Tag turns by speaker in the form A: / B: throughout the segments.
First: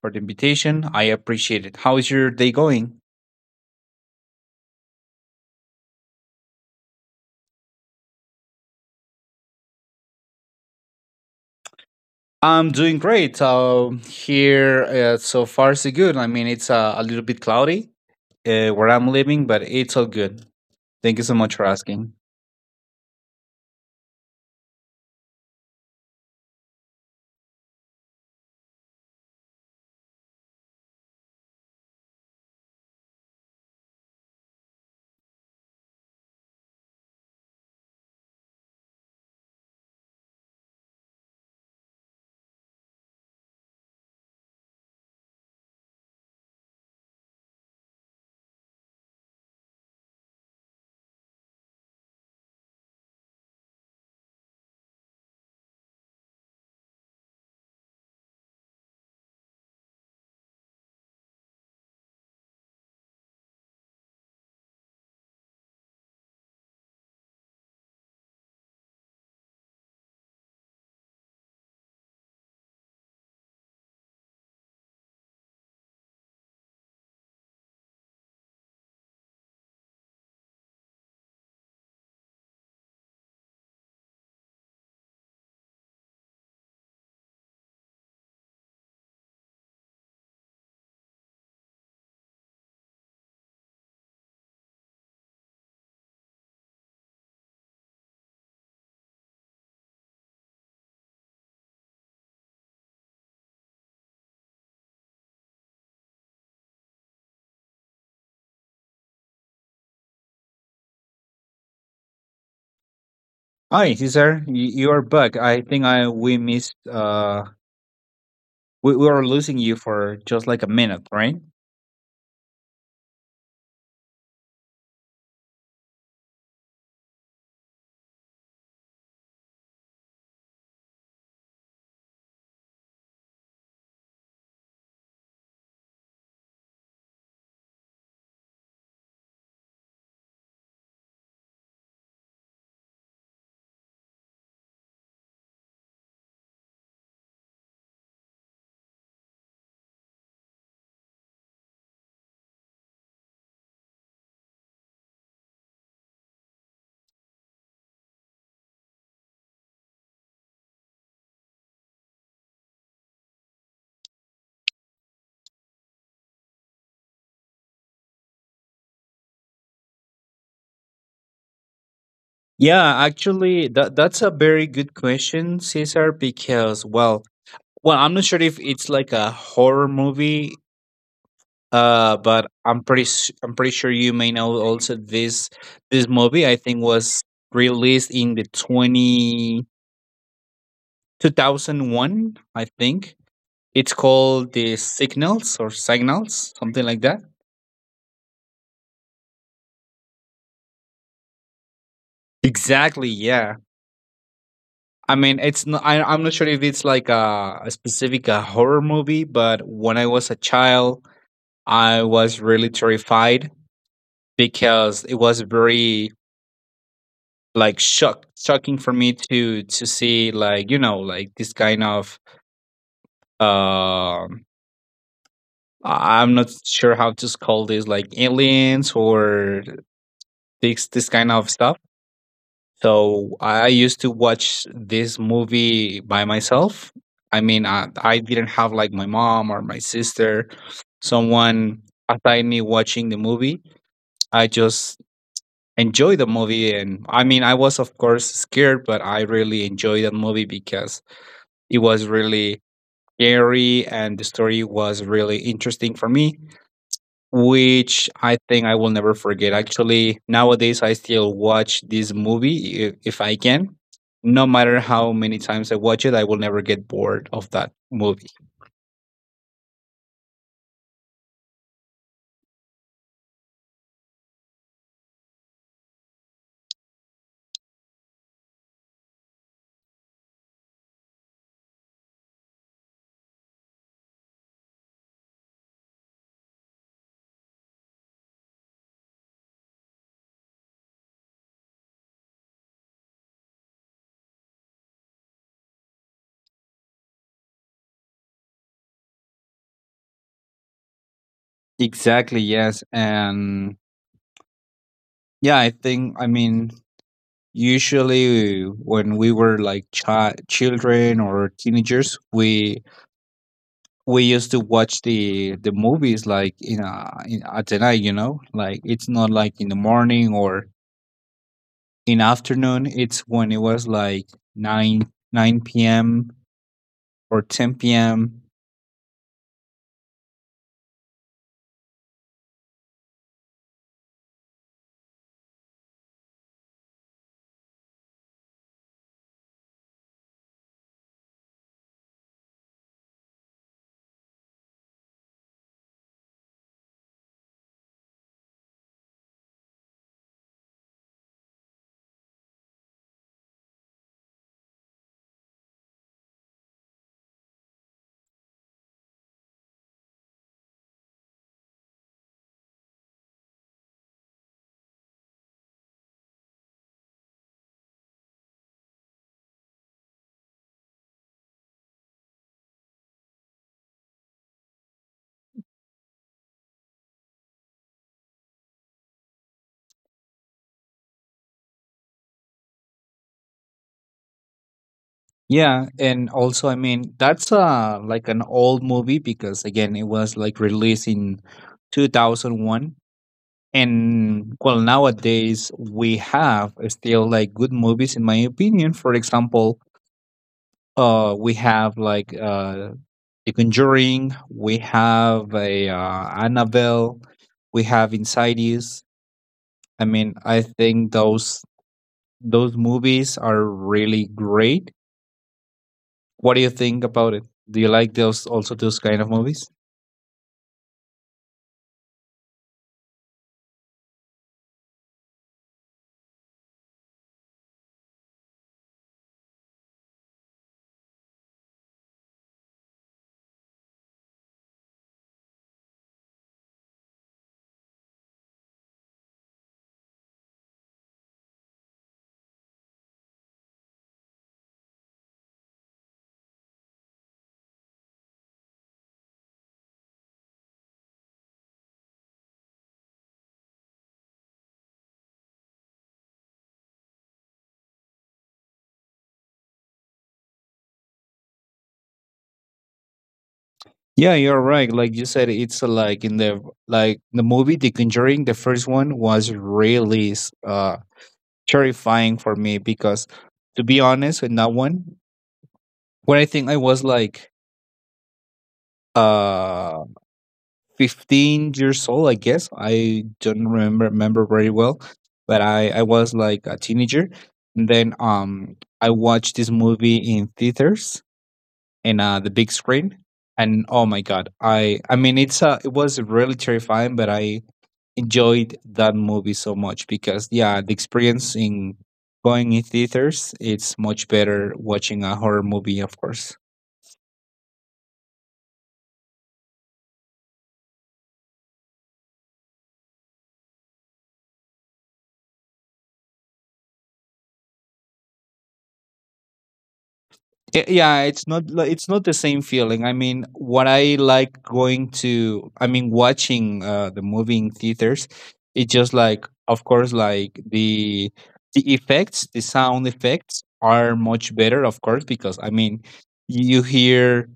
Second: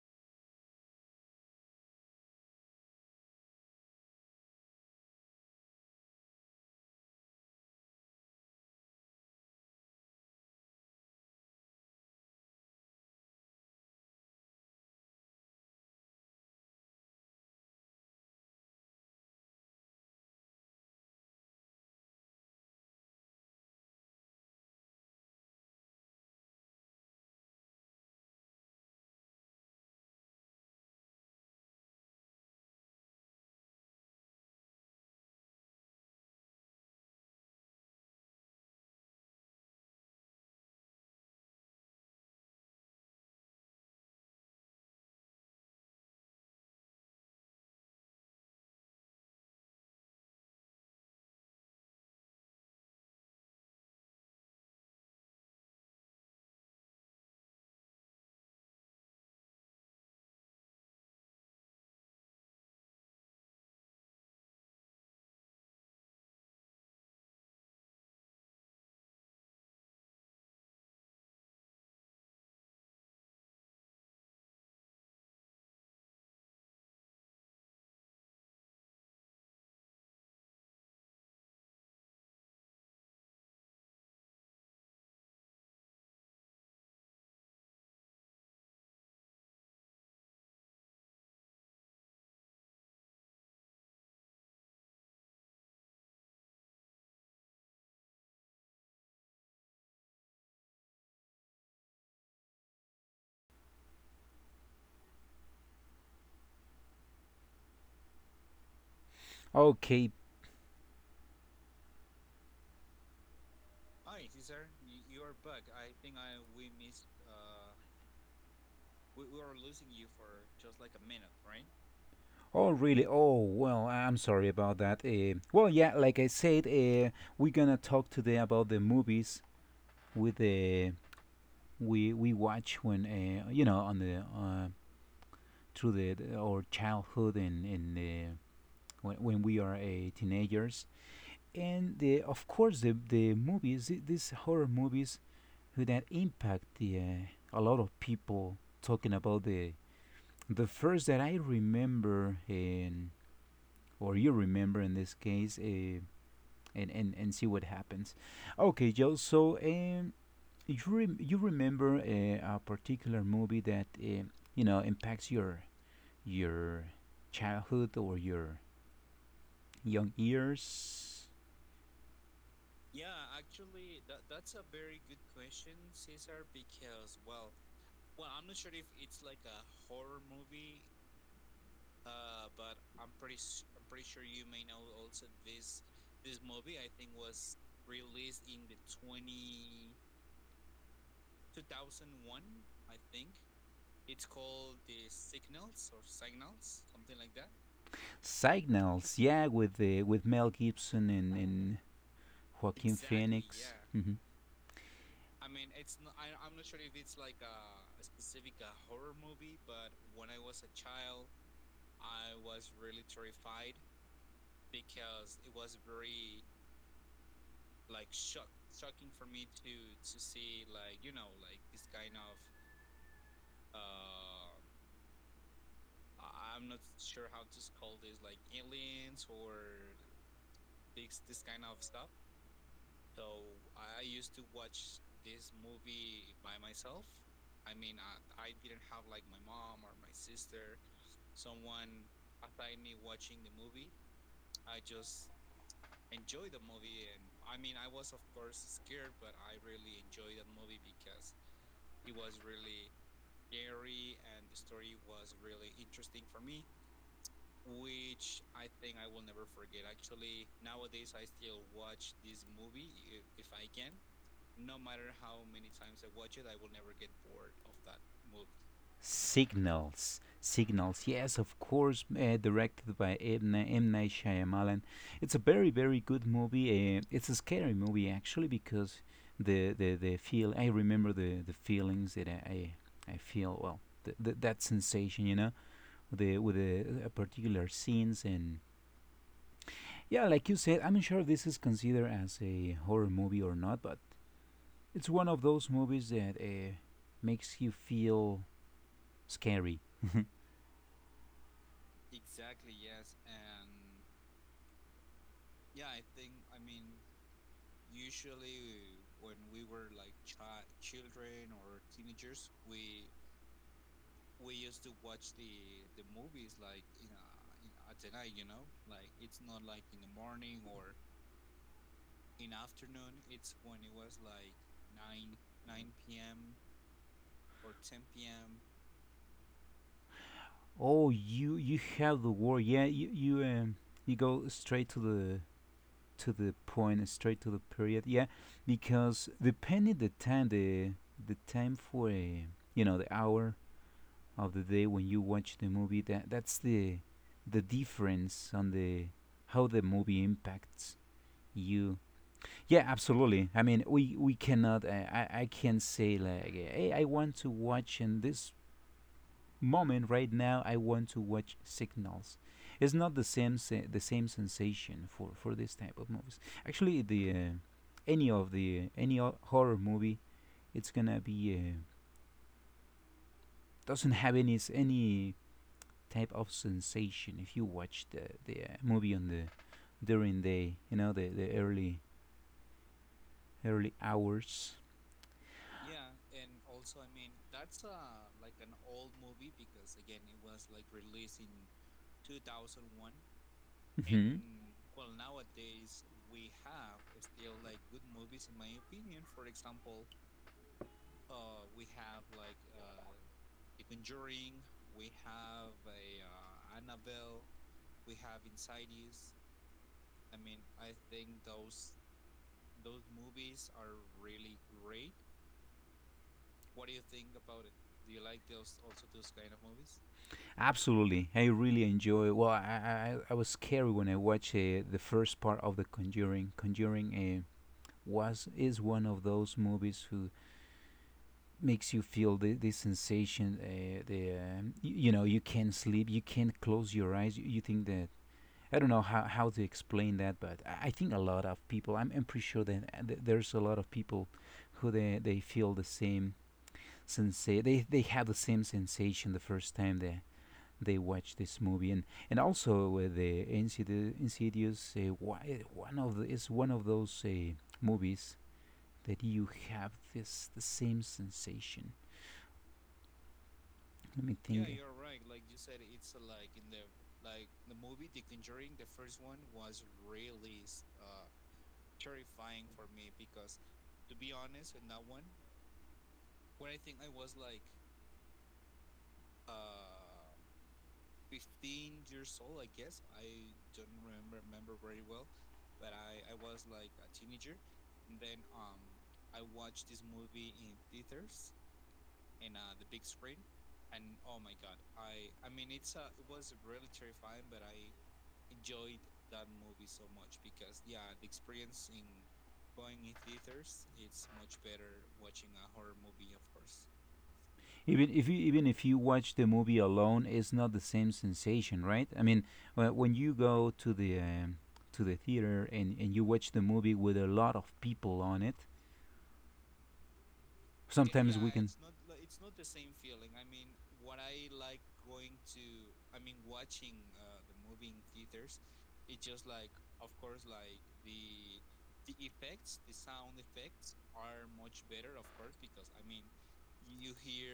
A: for the invitation. I appreciate it. How is your day going? I'm doing great. Here, so far so good. I mean, it's a little bit cloudy where I'm living, but it's all good. Thank you so much for asking.
B: Okay.
A: Hi, Cesar. You are back. I think I we missed. We were losing you for just like a minute, right?
B: Oh, really? Oh, well, I'm sorry about that. Yeah, like I said, we're gonna talk today about the movies with the we watch when you know on the through our childhood and when we are teenagers, and the of course the movies these horror movies who that impact the a lot of people, talking about the first that I remember, in or you remember in this case, and see what happens. Okay, Joe. You remember a particular movie that you know impacts your childhood or your young years?
A: Yeah, actually, that's a very good question, Cesar, because well, I'm not sure if it's like a horror movie, but I'm pretty sure you may know also this movie. I think was released in the 20 2001. I think. It's called The Signals or Signals, something like that.
B: Signals, yeah, with Mel Gibson and Joaquin
A: Exactly,
B: Exactly,
A: yeah.
B: Phoenix. Yeah.
A: I mean, it's not, I'm not sure if it's like a specific horror movie, but when I was a child, I was really terrified because it was very like shocking for me to see, like, you know, like this kind of um I'm not sure how to call this, like aliens or this kind of stuff. So I used to watch this movie by myself. I mean, I didn't have like my mom or my sister, someone aside me watching the movie. I just enjoy the movie. And I mean, I was of course scared, but I really enjoyed that movie because it was really scary, and the story was really interesting for me, which I think I will never forget. Actually, nowadays I still watch this movie if I can. No matter how many times I watch it, I will never get bored of that movie.
B: Signals. Signals, yes, of course, directed by M. Night Shyamalan. It's a very, very good movie. It's a scary movie actually because the feel. I remember the feelings that I feel. Well, that sensation, you know, the with the particular scenes. And yeah, like you said, I'm not sure this is considered as a horror movie or not, but it's one of those movies that makes you feel scary.
A: Exactly, yes. And yeah, I think, I mean, usually, when we were like children or teenagers, we used to watch the movies like in, a, in at the night, you know, like it's not like in the morning or in afternoon. It's when it was like nine p.m. or ten p.m.
B: Oh, you have the word. Yeah, you go straight to the point, straight to the period. Yeah, because depending the time for you know the hour of the day when you watch the movie, that that's the difference on the how the movie impacts you. Yeah, absolutely. I mean, we cannot. I can't say like, hey, I want to watch in this moment. Right now I want to watch Signals. It's not the same sensation for this type of movies. Actually, the any of the any horror movie, it's gonna be doesn't have any type of sensation if you watch the movie on the during the, you know, the early hours.
A: Yeah, and also, I mean, that's like an old movie, because again it was like released in 2001.
B: Hmm.
A: And well, nowadays we have still like good movies, in my opinion. For example, we have like The Conjuring, we have a Annabelle, we have Insidious. I mean, I think those movies are really great. What do you think about it? Do you like those also, those kind of movies?
B: Absolutely, I really enjoy. Well, I was scared when I watched the first part of the Conjuring. Conjuring was is one of those movies who makes you feel the sensation. The You, you know you can't sleep, you can't close your eyes. You think that I don't know how to explain that, but I think a lot of people. I'm pretty sure that there's a lot of people who they feel the same sensation. They have the same sensation the first time they watch this movie, and also the Insidious, Insidious is one of those movies that you have this the same sensation. Let
A: Yeah,
B: me
A: you're
B: Yeah, think. Yeah,
A: right. Like you said, it's like in the like the movie The Conjuring, the first one was really uh terrifying for me because, to be honest, in that one when I think I was like uh 15 years old, I guess, I don't remember very well, but I was like a teenager. And then I watched this movie in theaters, in the big screen. And oh my god, I mean, it's it was really terrifying, but I enjoyed that movie so much because, yeah, the experience in going in theaters, it's much better watching a horror movie, of course.
B: Even if you watch the movie alone, it's not the same sensation, right? I mean, when you go to the theater and you watch the movie with a lot of people on it,
A: Yeah,
B: sometimes we can,
A: it's not the same feeling. I mean, what I like going to, I mean watching the movie in theaters, it's just like, of course, like the effects, the sound effects are much better, of course, because, I mean, you hear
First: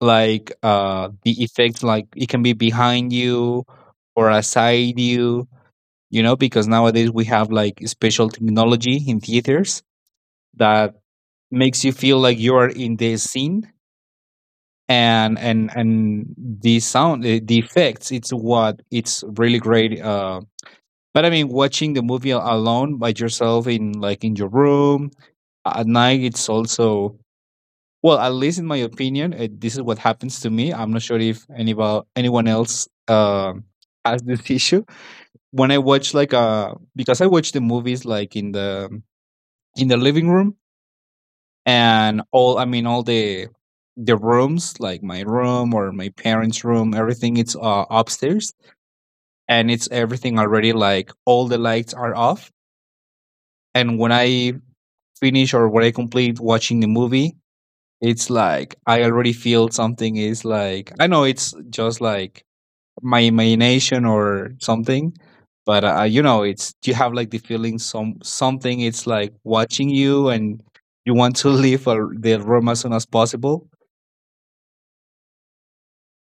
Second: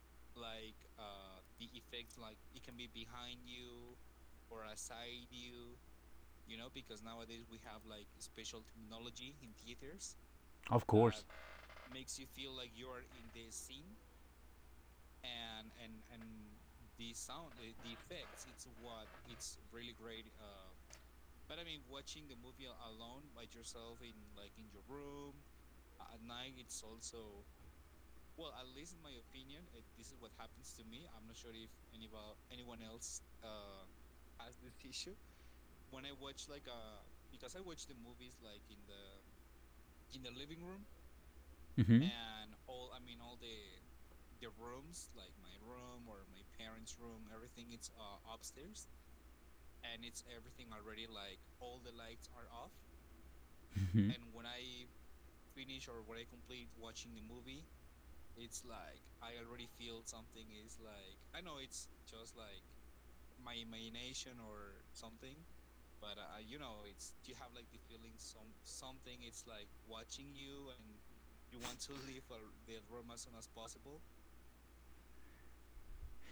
A: like the effects, like it can be behind you or aside you, you know, because nowadays we have like special technology in theaters
B: of
A: that
B: course.
A: makes you feel like you are in the scene. And and the sound, the effects, it's what, it's really great. But I mean, watching the movie alone by yourself in, like in your room at night, it's also, well, at least in my opinion, this is what happens to me. I'm not sure if anyone else has this issue. When I watch, like because I watch the movies like in the living room,
B: Hmm.
A: and all, I mean, all the rooms like my room or my parents' room, everything, it's upstairs, and it's everything already like all the lights are off. And
B: Mhm.
A: when I finish, or when I complete watching the movie, it's like I already feel something is, like, I know it's just like my imagination or something, but you know, it's you have like the feeling something it's like watching you, and you want to leave the room as soon as possible.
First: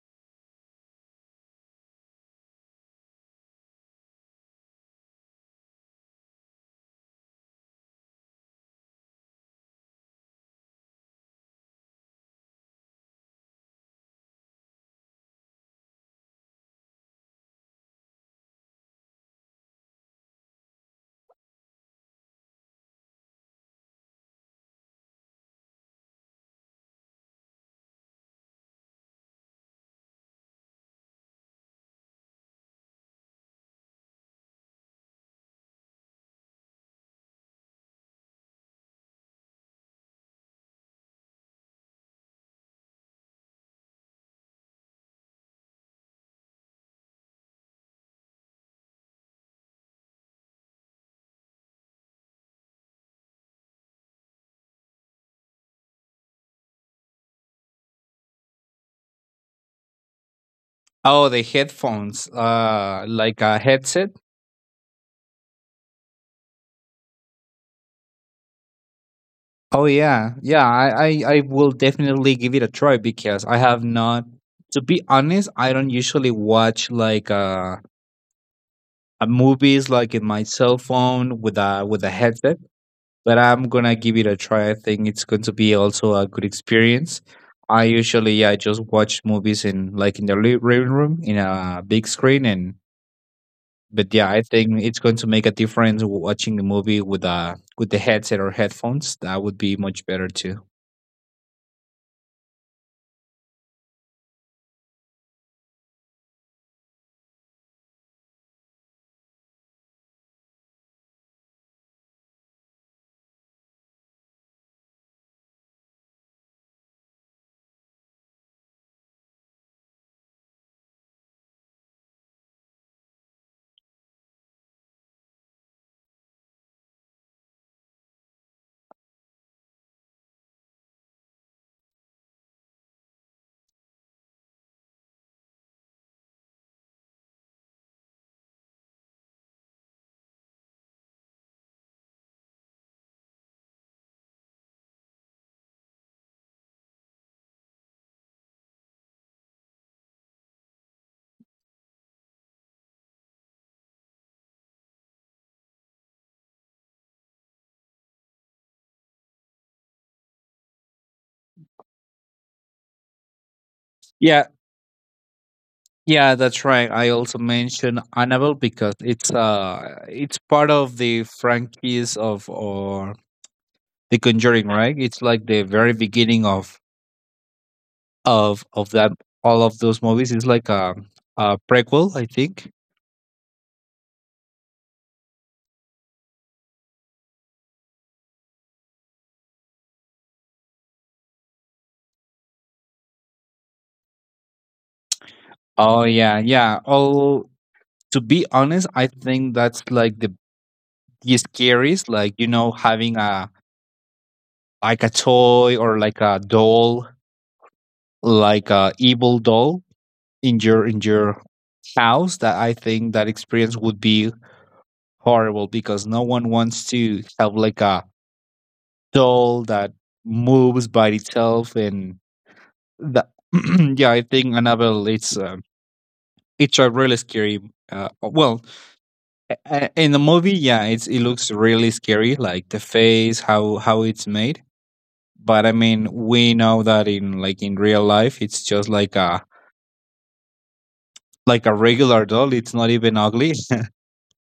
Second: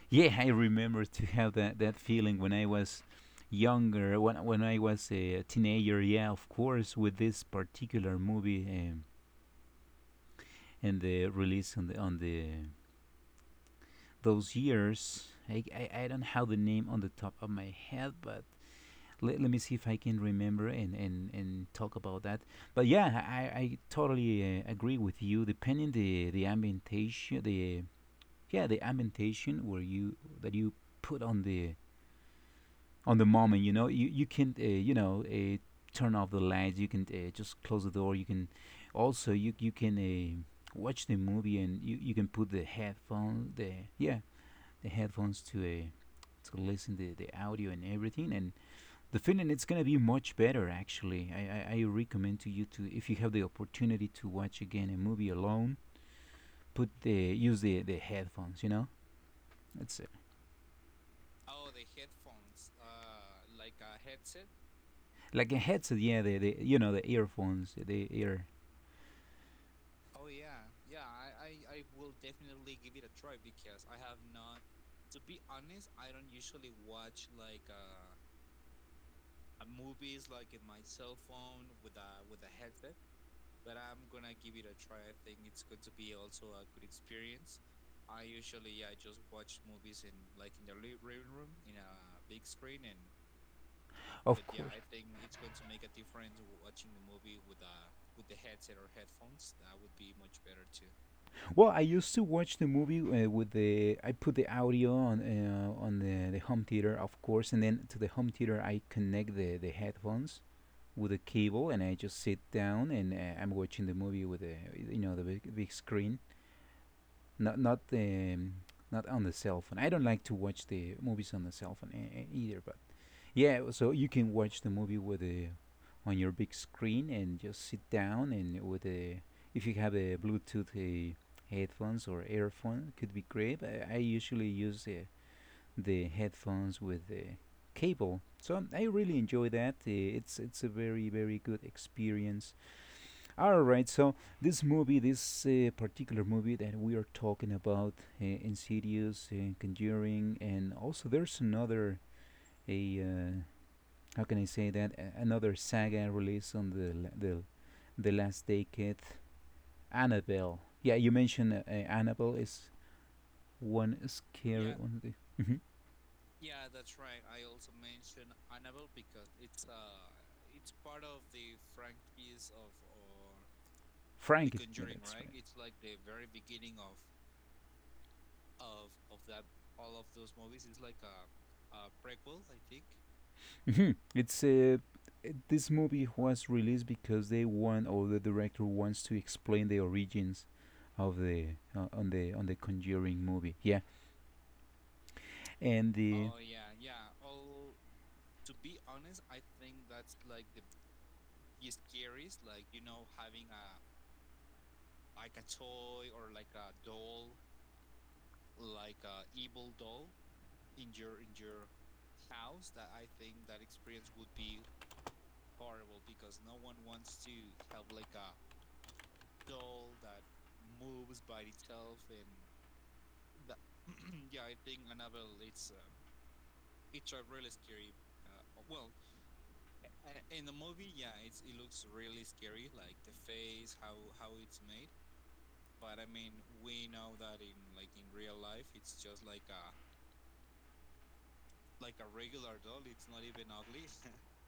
B: Yeah, I remember to have that, that feeling when I was younger, when I was a teenager. Yeah, of course, with this particular movie, and the release on the those years. I don't have the name on the top of my head, but let me see if I can remember and, and talk about that. But yeah, I totally agree with you. Depending the ambientation, the yeah the ambientation where you that you put on the moment, you know you you can you know turn off the lights, you can just close the door, you can also you can watch the movie and you can put the headphone the yeah the headphones to listen the audio and everything. And the feeling it's gonna be much better. Actually, I I recommend to you to, if you have the opportunity, to watch again a movie alone, put the use the headphones, you know. It's
A: Oh, the headphones, like a headset.
B: like a headset, yeah, the you know the earphones, the ear.
A: Oh yeah, yeah. I will definitely give it a try, because I have not. To be honest, I don't usually watch like a movies like in my cell phone with a headset, but I'm gonna give it a try. I think it's going to be also a good experience. I usually, yeah, I just watch movies in like in the living room in a big screen. And but yeah, I
B: Of course.
A: think it's going to make a difference watching a movie with a with the headset or headphones. That would be much better too.
B: Well, I used to watch the movie with the I put the audio on the home theater, of course, and then to the home theater I connect the headphones with a cable, and I just sit down and I'm watching the movie with the, you know, the big, big screen, not not on the cell phone. I don't like to watch the movies on the cell phone either. But yeah, so you can watch the movie with the on your big screen and just sit down. And with a, if you have a Bluetooth headphones or earphone, could be great. I usually use the headphones with the cable, so I really enjoy that. It's a very, very good experience. All right, so this movie, this particular movie that we are talking about, Insidious, Conjuring, and also there's another a how can I say that? A- Another saga released on the last decade. Annabelle. Yeah, you mentioned Annabelle is one
A: Yeah,
B: scary one. The, Mm-hmm.
A: yeah, that's right. I also mentioned Annabelle because it's part of the franchise of or The
B: Frank. Is-
A: Conjuring, right? It's like the
B: that's
A: very beginning of of that, all of those movies. It's like a prequel, I think.
B: hmm It's this movie was released because they want, or the director wants to explain the origins of the on the Conjuring movie. Yeah, and
A: Oh
B: the
A: yeah, yeah. Oh, to be honest, I think that's like the scariest. Like, you know, having a like a toy or like a doll, like a evil doll in your house. That, I think, that experience would be horrible because no one wants to have like a doll that moves by itself and that. Yeah, I think Annabelle, it's a really scary uh, well in the movie, yeah, it's, it looks really scary, like the face, how it's made. But I mean, we know that in, like in real life, it's just like a regular doll, it's not even ugly.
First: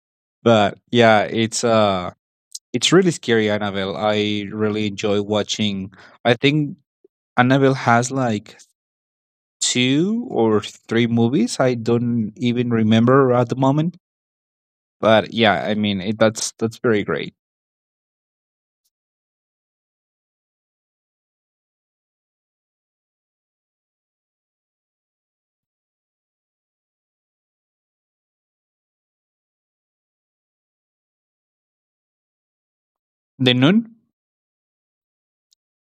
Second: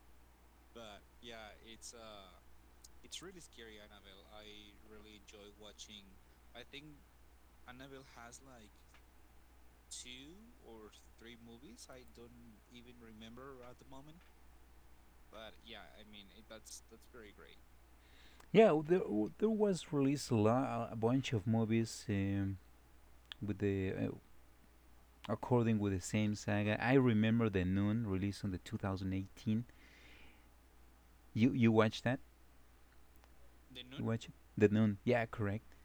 A: But yeah, it's really scary, Annabelle. I really enjoy watching. I think Annabelle has like two or three movies, I don't even remember at the moment. But yeah, I mean, it, that's very great.
B: yeah there was released a bunch of movies, with the according with the same saga. I remember the Noon released on the 2018. You you watched that?
A: The Nun?
B: You watch it? The Noon? Yeah, correct.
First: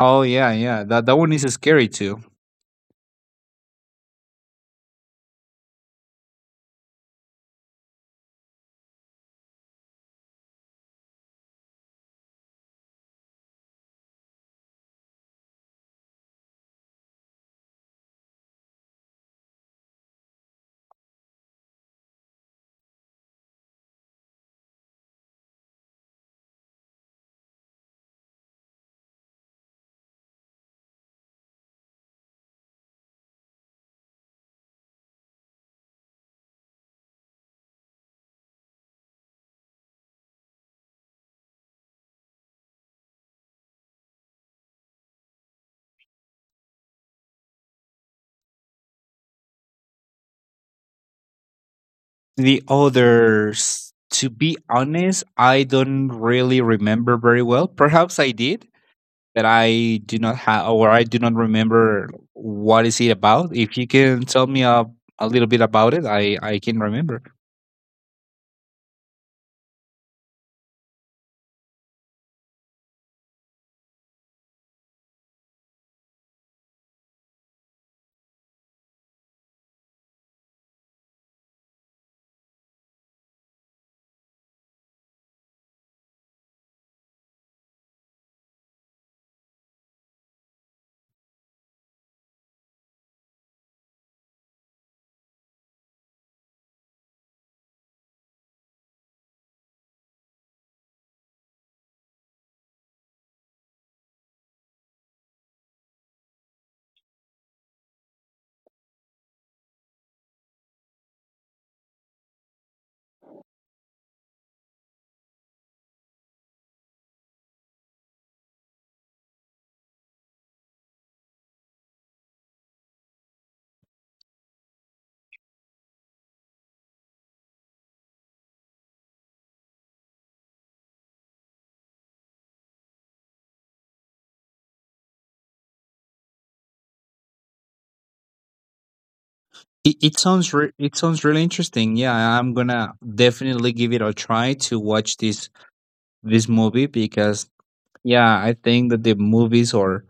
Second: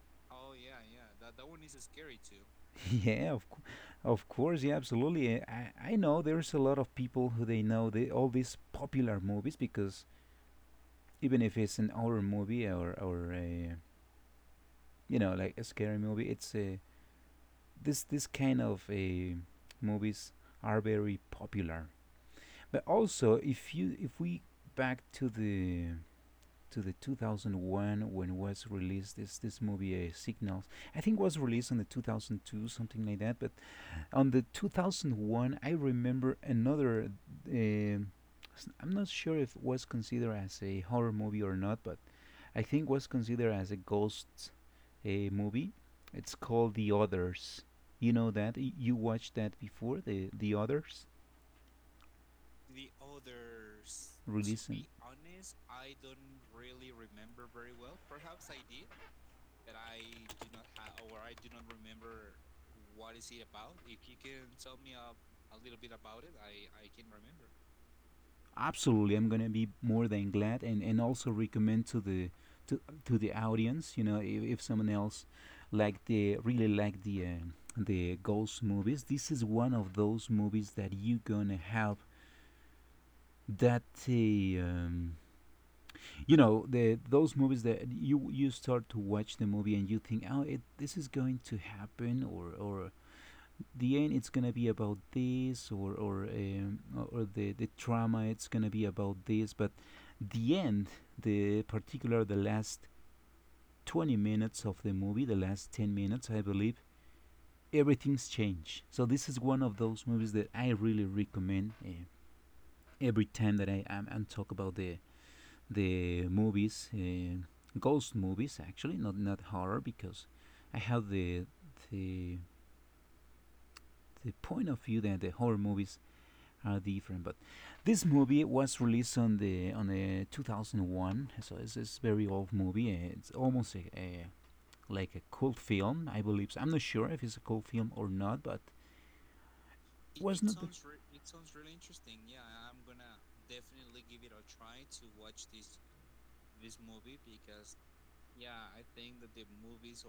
A: Oh yeah, yeah. That that one is scary too.
B: Yeah, of course. Yeah, absolutely. I know there's a lot of people who they know all these popular movies because even if it's an horror movie or a, you know, like a scary movie, it's a this this kind of a movies are very popular. But also, if we back to the 2001 when was released is this movie Signals. I think it was released in the 2002, something like that. But on the 2001, I remember another. Uh, I'm not sure if it was considered as a horror movie or not, but I think it was considered as a ghost movie. It's called The Others. You know that you watched that before the Others
A: The others, to be
B: releasing.
A: honest, I don't really remember very well. Perhaps I did, but I do not have, or I do not remember what is it about. If you can tell me a little bit about it, I can remember.
B: Absolutely, I'm gonna be more than glad and also recommend to to, to the audience, you know, if someone else the really like the ghost movies, this is one of those movies that you gonna have that you know, the those movies that you start to watch the movie and you think, oh, this is going to happen, or the end it's gonna be about this, or the trauma it's gonna be about this. But the end, the particular the last 20 minutes of the movie, the last 10 minutes, I believe, everything's changed. So this is one of those movies that I really recommend. Every time that I am and talk about the movies, ghost movies actually, not not horror, because I have the the point of view that the horror movies are different. But this movie was released on the 2001, so it's a very old movie. It's almost a like a cult film, I believe. So I'm not sure if it's a cult film or not, but
A: It,
B: was not
A: it sounds really interesting. Yeah, I'm gonna definitely give it a try to watch this this movie because, yeah, I think that the movies, or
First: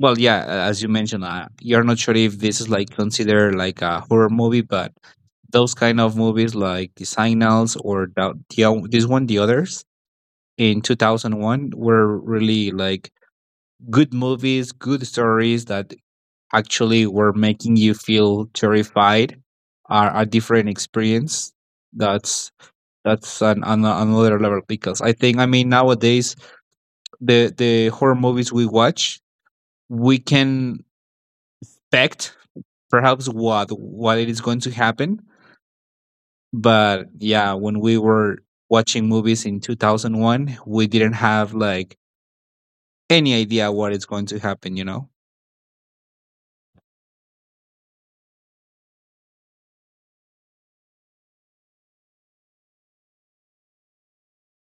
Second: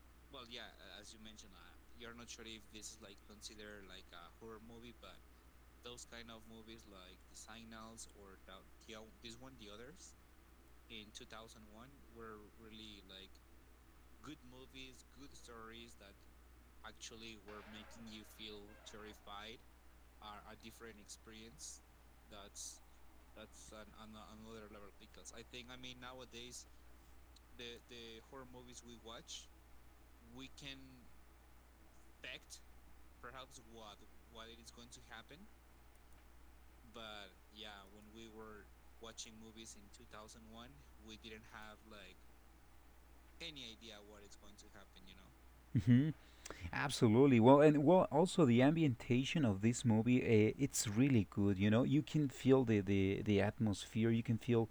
A: well, yeah, as you mentioned, you're not sure if this is like considered like a horror movie, but those kind of movies like The Signals or this one, The Others, in 2001, were really like good movies, good stories that actually were making you feel terrified. Are a different experience. That's that's an another level, because I think, I mean, nowadays the horror movies we watch, we can expect perhaps what it is going to happen. But yeah, when we were watching movies in 2001, we didn't have like any idea what is going to happen, you know.
B: hmm. Absolutely. Well, also the ambientation of this movie, it's really good. You know, you can feel the atmosphere. You can feel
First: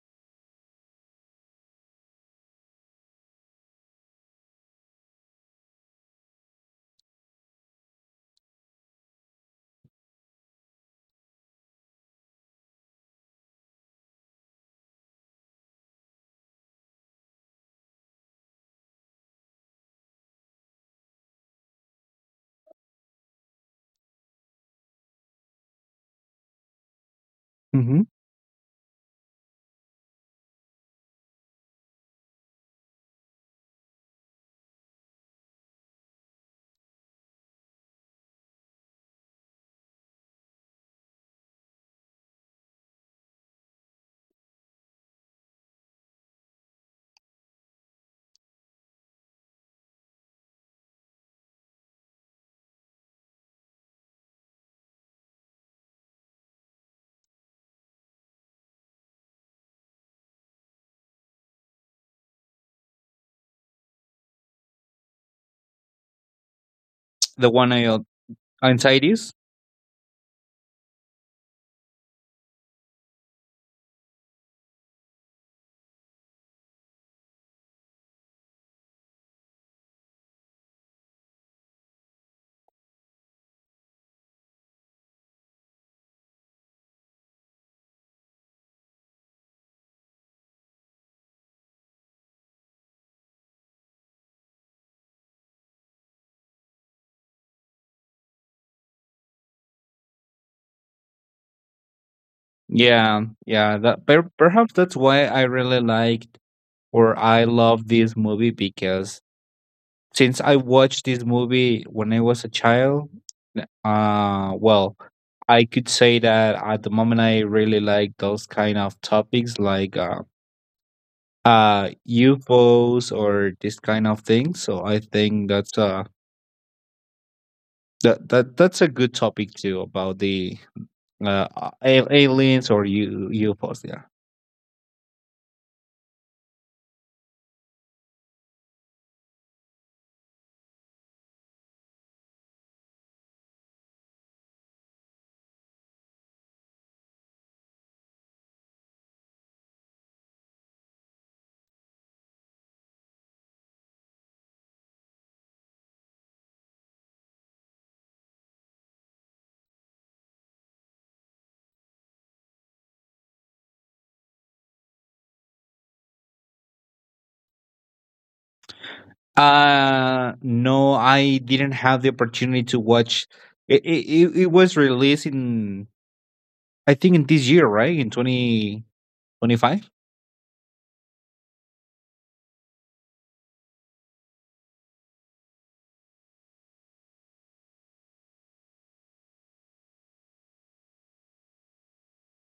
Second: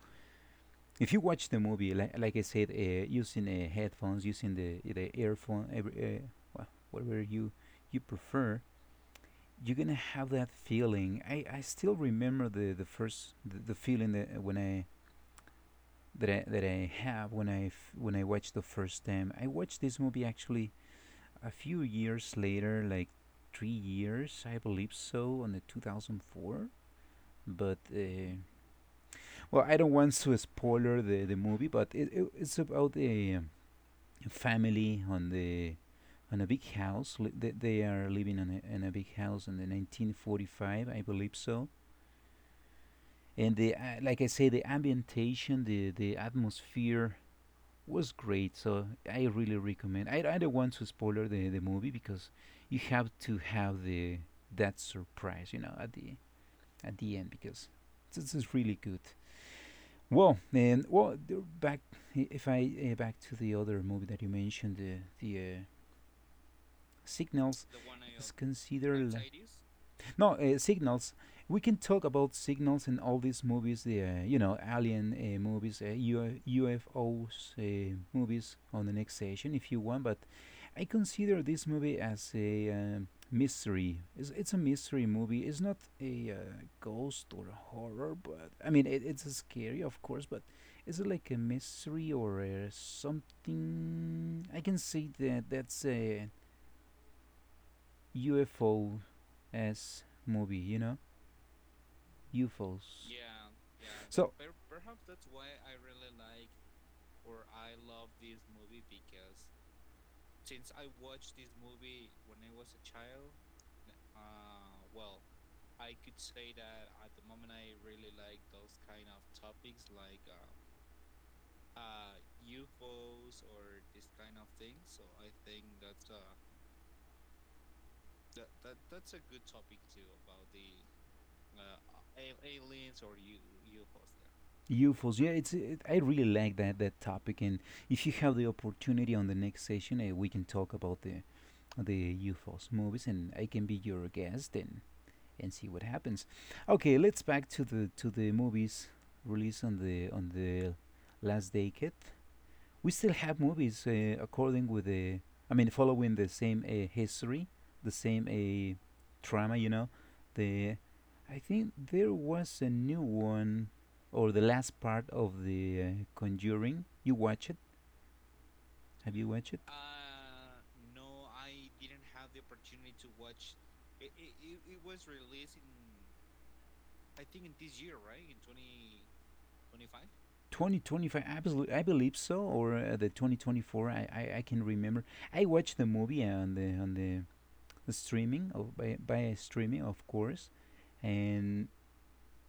B: if you watch the movie, like I said, using headphones, using the earphone, every, well, whatever you prefer, you're gonna have that feeling. I still remember the first the feeling that when I that I, that I have when when I watched the first time. I watched this movie actually a few years later, like 3 years, I believe so, on the 2004. But
A: hmm
B: uh, well, I don't want to spoiler the movie. But it's about a family on the on a big house. They are living on a, in a big house in the 1945, I believe so. And the like I say, the ambientation, the atmosphere was great. So I really recommend. I don't want to spoiler the movie because you have to have the that surprise, you know, at the end because this is really good. Well, and well, the- back if I back to the other movie that you mentioned, the
A: the
B: signals
A: one I,
B: is considered.
A: anxieties.
B: No Signals, we can talk about signals in all these movies, the you know, alien movies, UFOs movies, on the next session if you want. But I consider this movie as a mystery. It's a mystery movie. It's not a ghost or a horror, but I mean it's scary of course. But is it like a mystery or something? I can say that that's UFO as movie, you know? UFOs.
A: Yeah, yeah, that
B: So-
A: perhaps that's why I really liked, or I love this movie, because since I watched this movie when I was a child, n- uh, well, I could say that at the moment I really like those kind of topics, like UFOs, or this kind of thing. So I think that's that that's a good topic too, about the uh, aliens or UFOs. Yeah.
B: UFOs. Yeah, it's I really like that topic. And if you have the opportunity on the next session, we can talk about the UFOs movies, and I can be your guest and see what happens. Okay, let's back to the movies released on the last decade. We still have movies according with the, I mean, following the same history, the same trauma, you know. The I think there was a new one, or the last part of the Conjuring. You watch it? Have you watched it?
A: No, I didn't have the opportunity to watch. It it was released in, I think in this year, right? In 2025.
B: 2025, I believe so, or the 2024, I can remember. I watched the movie on the streaming, of, by streaming of course. And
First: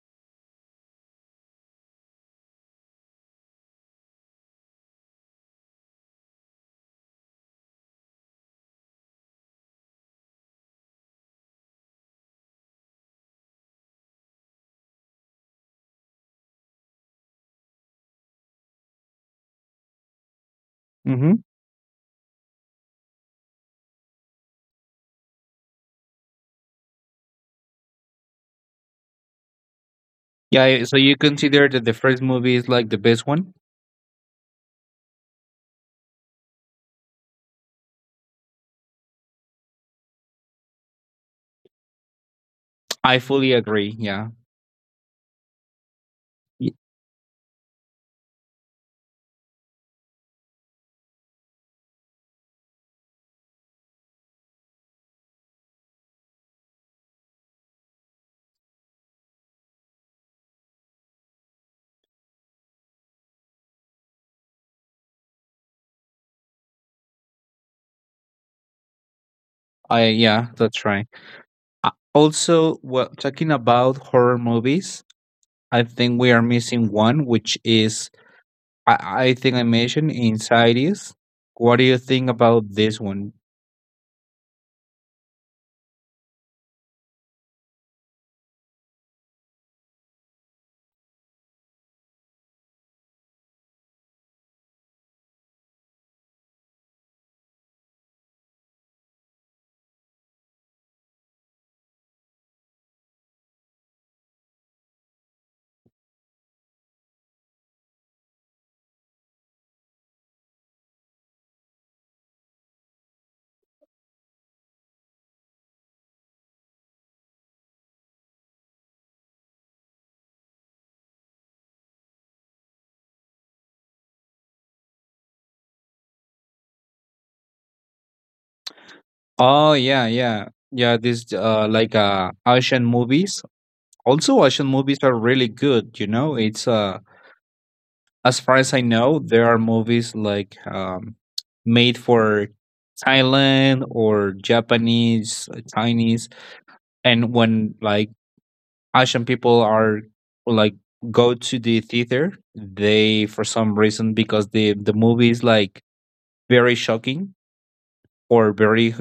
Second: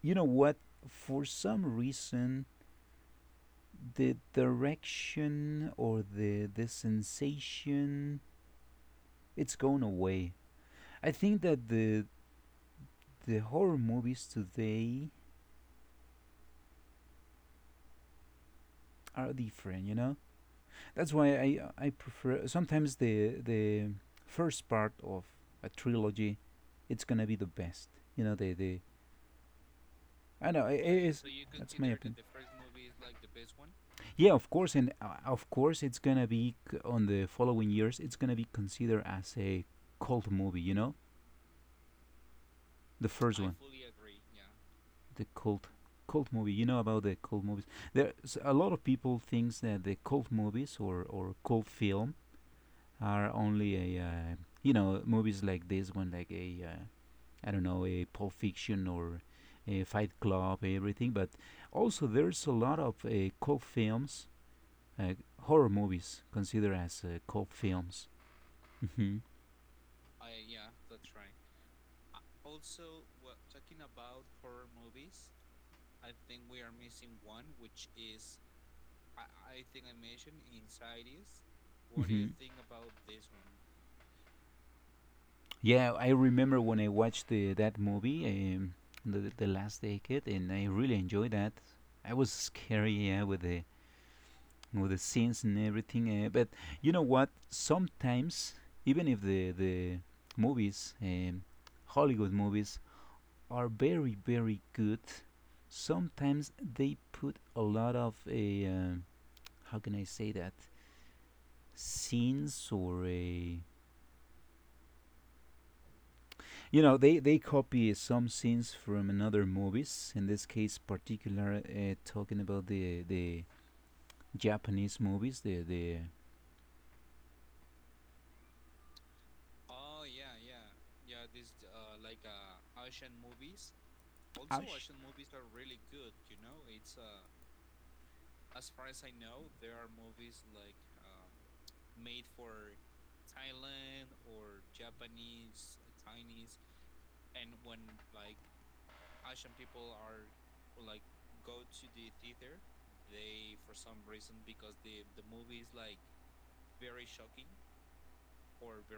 B: you know what, for some reason, the direction or the sensation, it's gone away. I think that the horror movies today are different, you know. That's why
A: hmm
B: I prefer sometimes the first part of a trilogy. It's gonna be the best, you know, the I know
A: Yeah.
B: it
A: Yeah, so you
B: is.
A: consider
B: That's
A: that
B: my
A: the first
B: opinion.
A: movie is like the best one?
B: Yeah, of course. And of course it's gonna be on the following years, it's gonna be considered as a cult movie, you know, the
A: I
B: first
A: fully
B: one.
A: agree. Yeah.
B: The cult, cult movie. You
A: Y-
B: know about the cult movies. There's a lot of people thinks that the cult movies or cult film are only a you know, movies like this one, like a I don't know, a Pulp Fiction or a Fight Club, everything. But also there's a lot of cult films, uh, horror movies considered as cult films. Hmm.
A: I, yeah, that's right. Also, well, talking about horror movies, I think we are missing one, which is, I, I think I mentioned Insidious. What do you think
B: Mhm.
A: about this one?
B: Yeah, I remember when I watched that movie, um, the last decade, and I really enjoyed that. I was scary, yeah, with the, with the scenes and everything. But you know what? Sometimes, even if the movies, Hollywood movies, are very very good, sometimes they put a lot of a how can I say that, scenes or a, you know, they copy some scenes from another movies. In this case, particular, talking about the Japanese movies, the.
A: Oh yeah, yeah, yeah. This like Asian movies. Also, Asian movies are really good. You know, it's As far as I know, there are movies like made for Thailand or Japanese, Chinese, and when Asian people are like go to the theater, they for some reason because the movie is like very shocking or very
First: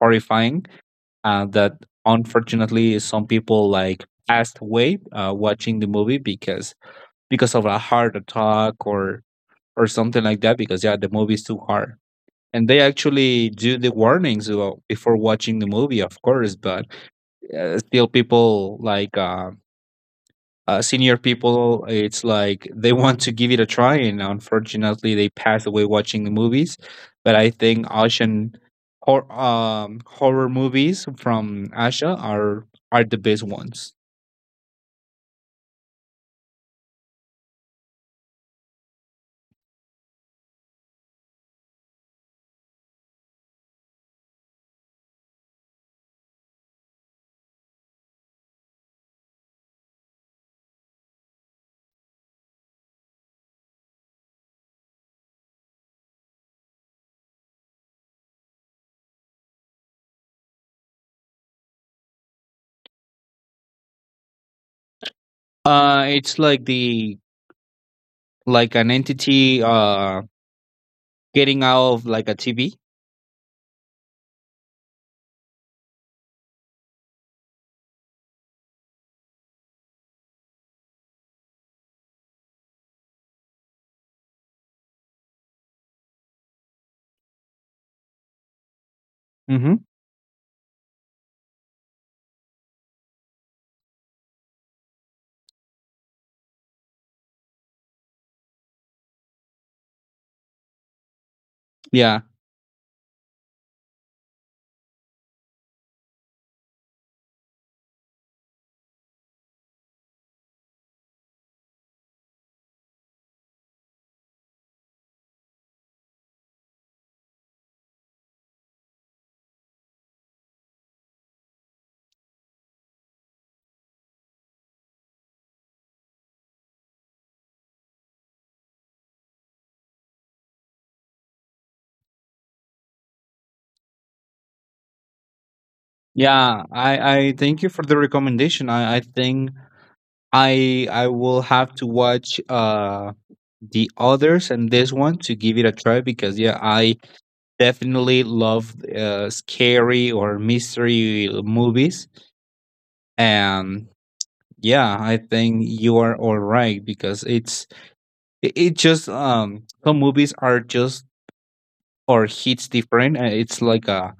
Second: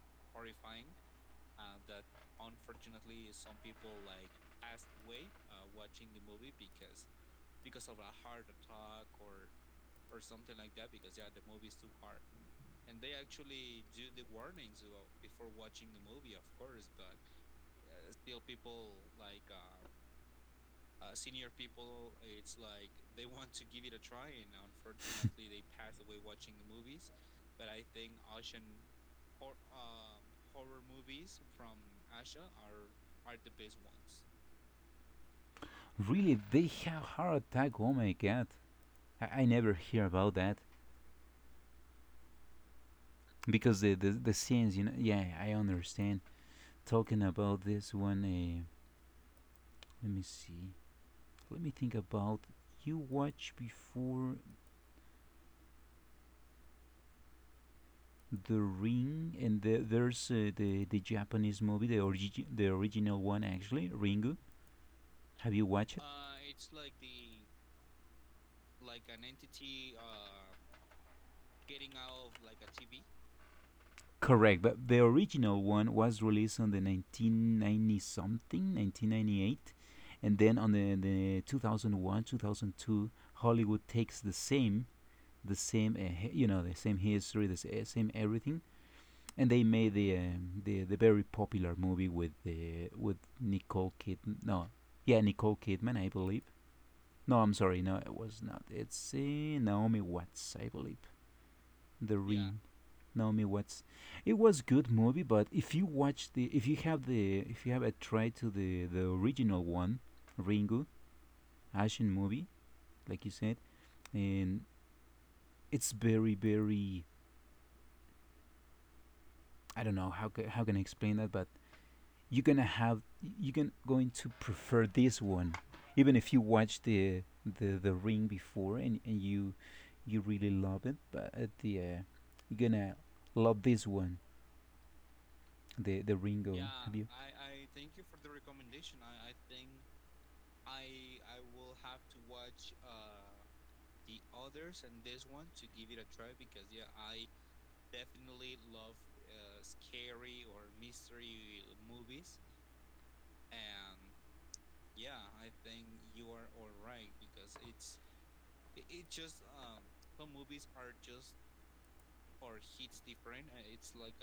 A: horrifying that unfortunately some people like passed away watching the movie because of a heart attack or something like that because yeah the movie is too hard, and they actually do the warnings before watching the movie, of course. But still people like senior people, it's like they want to give it a try, and unfortunately, they pass away watching the movies. But I think Asian horror movies from Asia are the best ones.
B: Really, they have heart attack. Oh my god, I never hear about that because the scenes, you know. Yeah, I understand. Talking about this one, let me see. Let me think about, you watch before, The Ring, and there's the Japanese movie, the original one actually, Ringu. Have you watched it?
A: It's like the like an entity getting out of like a TV.
B: Correct, but the original one was released on the 1990 something, 1998, and then on the 2001, 2002, Hollywood takes the same, you know, the same history, the same everything, and they
A: Mm-hmm.
B: made the the very popular movie with the, with Nicole Kidman. No, yeah, Nicole Kidman, I believe. No, I'm sorry, no, it was not. It's Naomi Watts, I believe. The
A: Yeah,
B: Ring. Yeah. Naomi Watts. It was good movie, but if you watch the, if you have the, if you have a try to the original one, Ringu, Asian movie, like you said, and it's very very, I don't know how how can I explain that, but you're gonna have, going to prefer this one, even if you watch the ring before, and you you really love it. But at the you're gonna love this one, the Ringo.
A: yeah. I
B: You?
A: I thank you for the recommendation. I think I will have to watch the others and this one to give it a try, because yeah I definitely love scary or mystery movies, and yeah I think you are all right because it's it just some movies are just or hits different, and it's like a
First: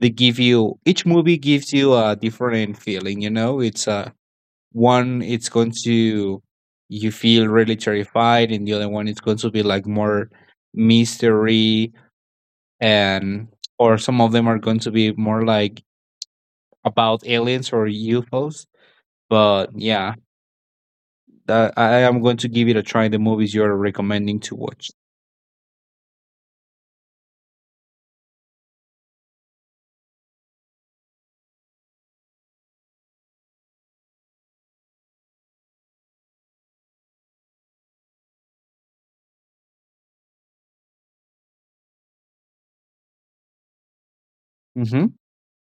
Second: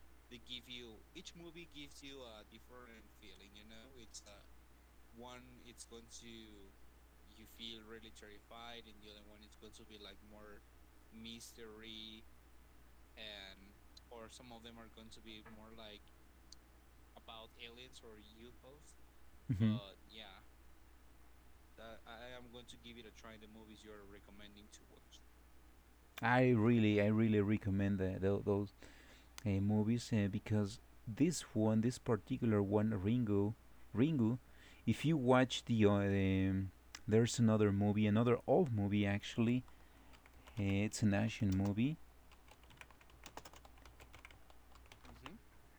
A: they give you each movie gives you a different feeling you know it's one it's going to you feel really terrified, and the other one it's going to be like more mystery, and or some of them are going to be more like about aliens or UFOs. But
B: Mhm.
A: yeah, that, I am going to give it a try. The movies you're recommending to watch.
B: I really recommend that those movies, because this one, this particular one, Ringo, Ringo, if you watch there's another movie, another old movie actually. It's an Asian movie.
A: Mm-hmm.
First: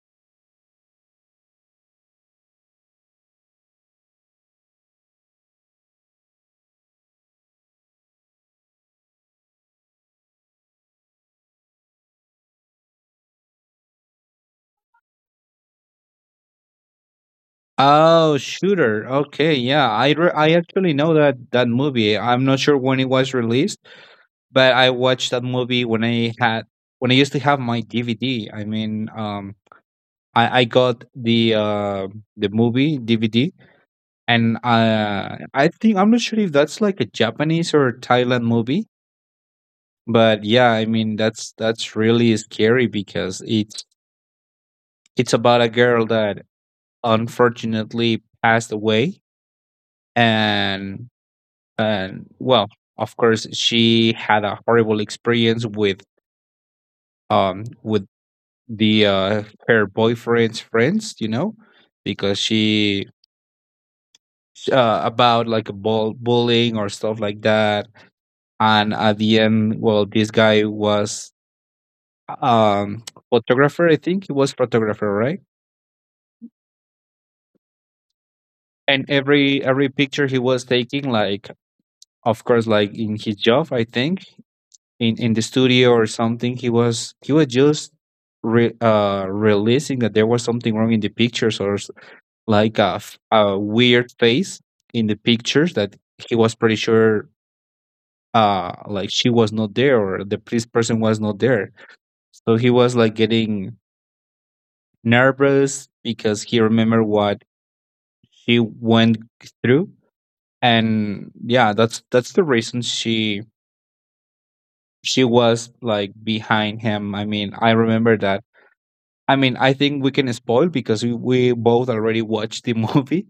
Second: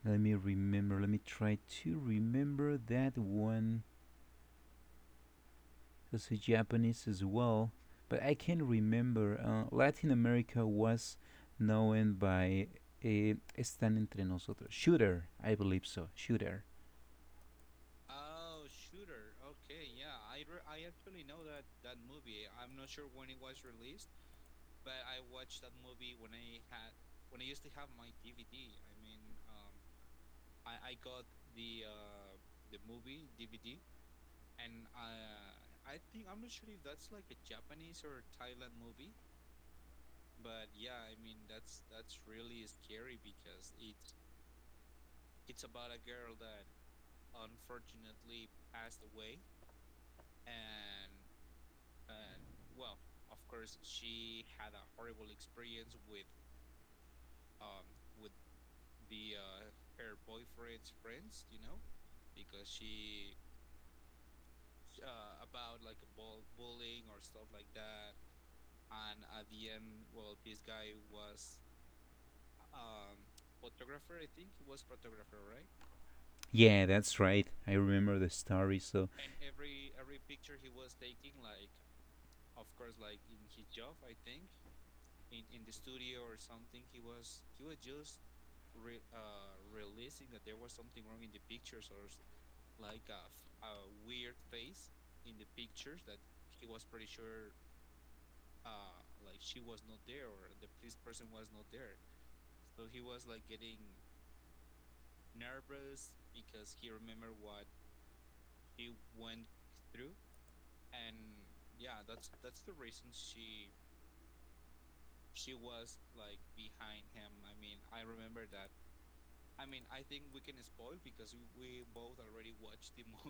B: Let me remember. Let me try to remember that one. It's a Japanese as well, but I can't remember. Latin America was known by, Están entre nosotros. Shooter, I believe so. Shooter.
A: Oh, shooter. Okay, yeah. I actually know that that movie. I'm not sure when it was released, but I watched that movie when I had when I used to have my DVD. I mean, I got the movie DVD. And I think I'm not sure if that's like a Japanese or a Thailand movie, but yeah, I mean that's really scary because it's about a girl that unfortunately passed away, and and well, of course, she had a horrible experience with the her boyfriend's friends, you know, because she about like a bullying or stuff like that. And at the end well this guy was um photographer, I think he was photographer, right?
B: Yeah, that's right. I remember the story.
A: And
B: So
A: every picture he was taking, like of course like in his job, I think in the studio or something, he was just realizing that there was something wrong in the pictures or like a, a weird face in the pictures that he was pretty sure like she was not there or the person was not there. So he was like getting nervous because he remembered what she went through. And yeah that's the reason she was like behind him, I mean I remember that. I mean I think we can spoil because we both already watched the movie,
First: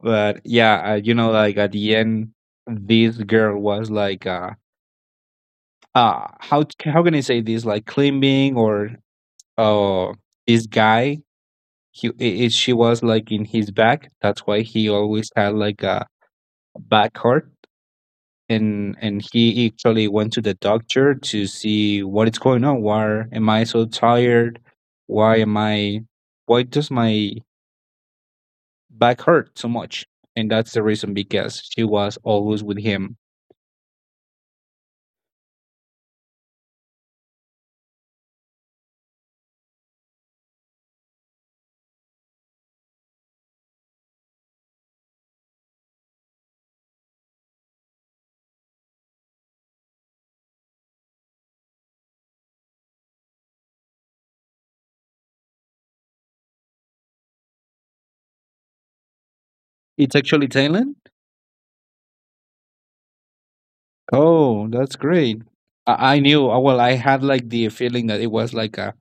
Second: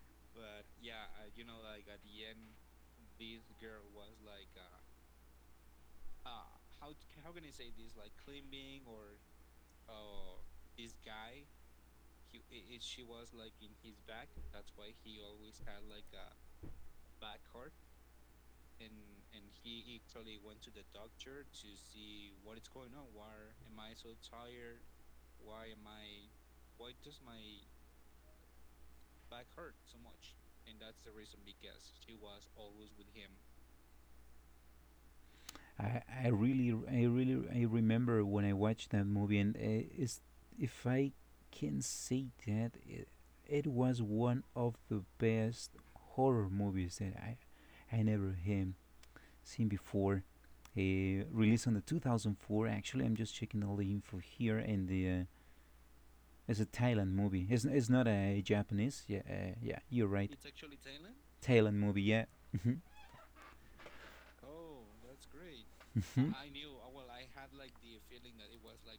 A: but yeah you know like at the end this girl was like how can I say this, like climbing or uh this guy he she was like in his back, that's why he always had like a back hurt. And he actually went to the doctor to see what is going on, why am I so tired, why am i, why does my back hurt so much. And that's the reason because she was always with him.
B: I really, I remember when I watched that movie, and it's, if I can say that, it was one of the best horror movies that I never had seen before. Released on the 2004, actually I'm just checking all the info here. And the it's a Thailand movie. It's not a Japanese. Yeah, yeah, you're
A: It's
B: right.
A: actually thailand.
B: Thailand movie. Yeah. Mhm,
A: Oh that's great. I
B: mhm.
A: knew well I had like the feeling that it was like a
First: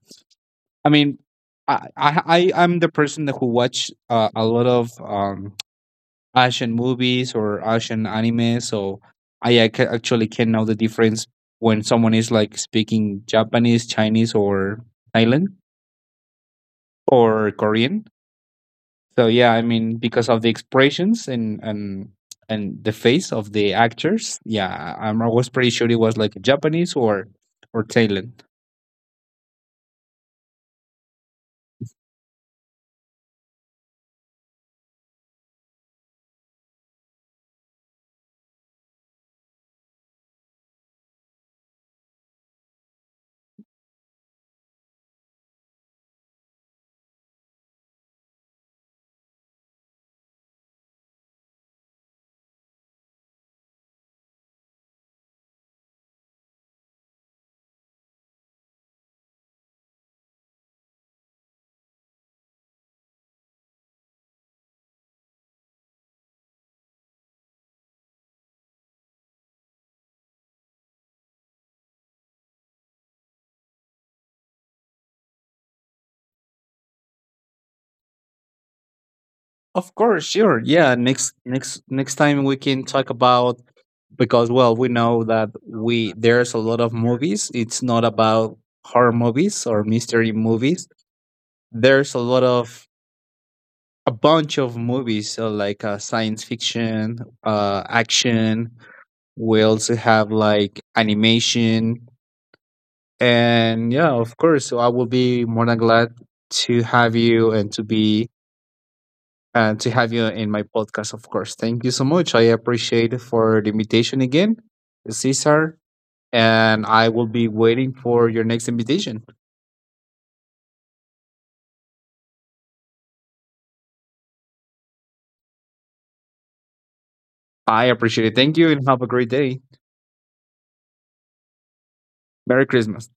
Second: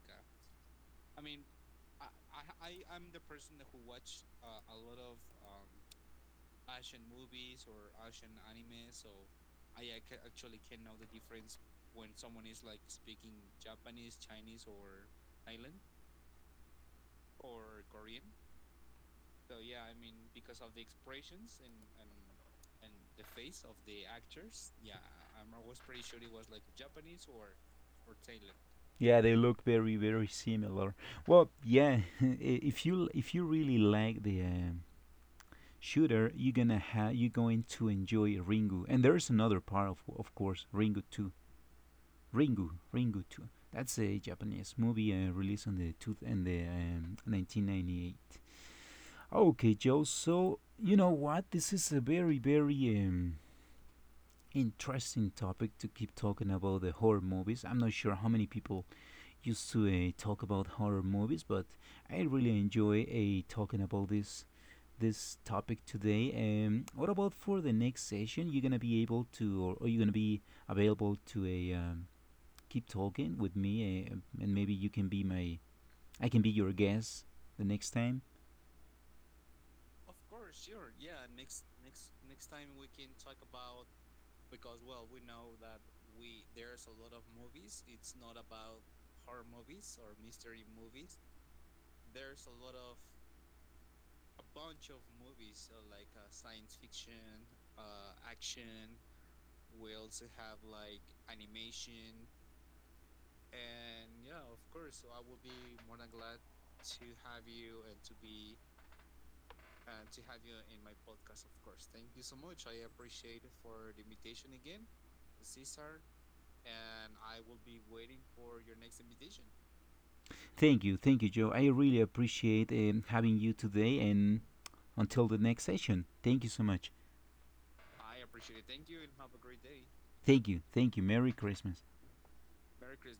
A: I mean I'm the person that who watch a lot of Asian movies or Asian anime, so I actually can know the difference when someone is like speaking Japanese, Chinese, or Thailand or Korean. So yeah, I mean because of the expressions and the face of the actors, yeah, I was pretty sure it was like Japanese or Thailand.
B: Yeah, they look very very similar. Well, yeah, if you, if you really like the shooter, you're gonna have, you're going to enjoy Ringu. And there's another part of course, Ringu 2. Ringu, Ringu 2. That's a Japanese movie released on the two and the 1998. Okay, Joe. So you know what? This is a very very um, interesting topic to keep talking about the horror movies. I'm not sure how many people used to talk about horror movies, but I really enjoy talking about this topic today. What about for the next session? You're gonna be able to, or you're gonna be available to a keep talking with me, and maybe you can be my, I can be your guest the next time.
A: Of course, sure. Yeah, next time we can talk about, because well, we know that we there's a lot of movies. It's not about horror movies or mystery movies. There's a lot of a bunch of movies like science fiction, action. We also have like animation, and yeah, of course. So I will be more than glad to have you and to be and to have you in my podcast, of course. Thank you so much. I appreciate it for the invitation again, Cesar, and I will be waiting for your next invitation.
B: Thank you, Joe. I really appreciate having you today, and until the next session, thank you so much.
A: I appreciate it. Thank you and have a great day.
B: Thank you, thank you. Merry Christmas.
A: Merry Christmas.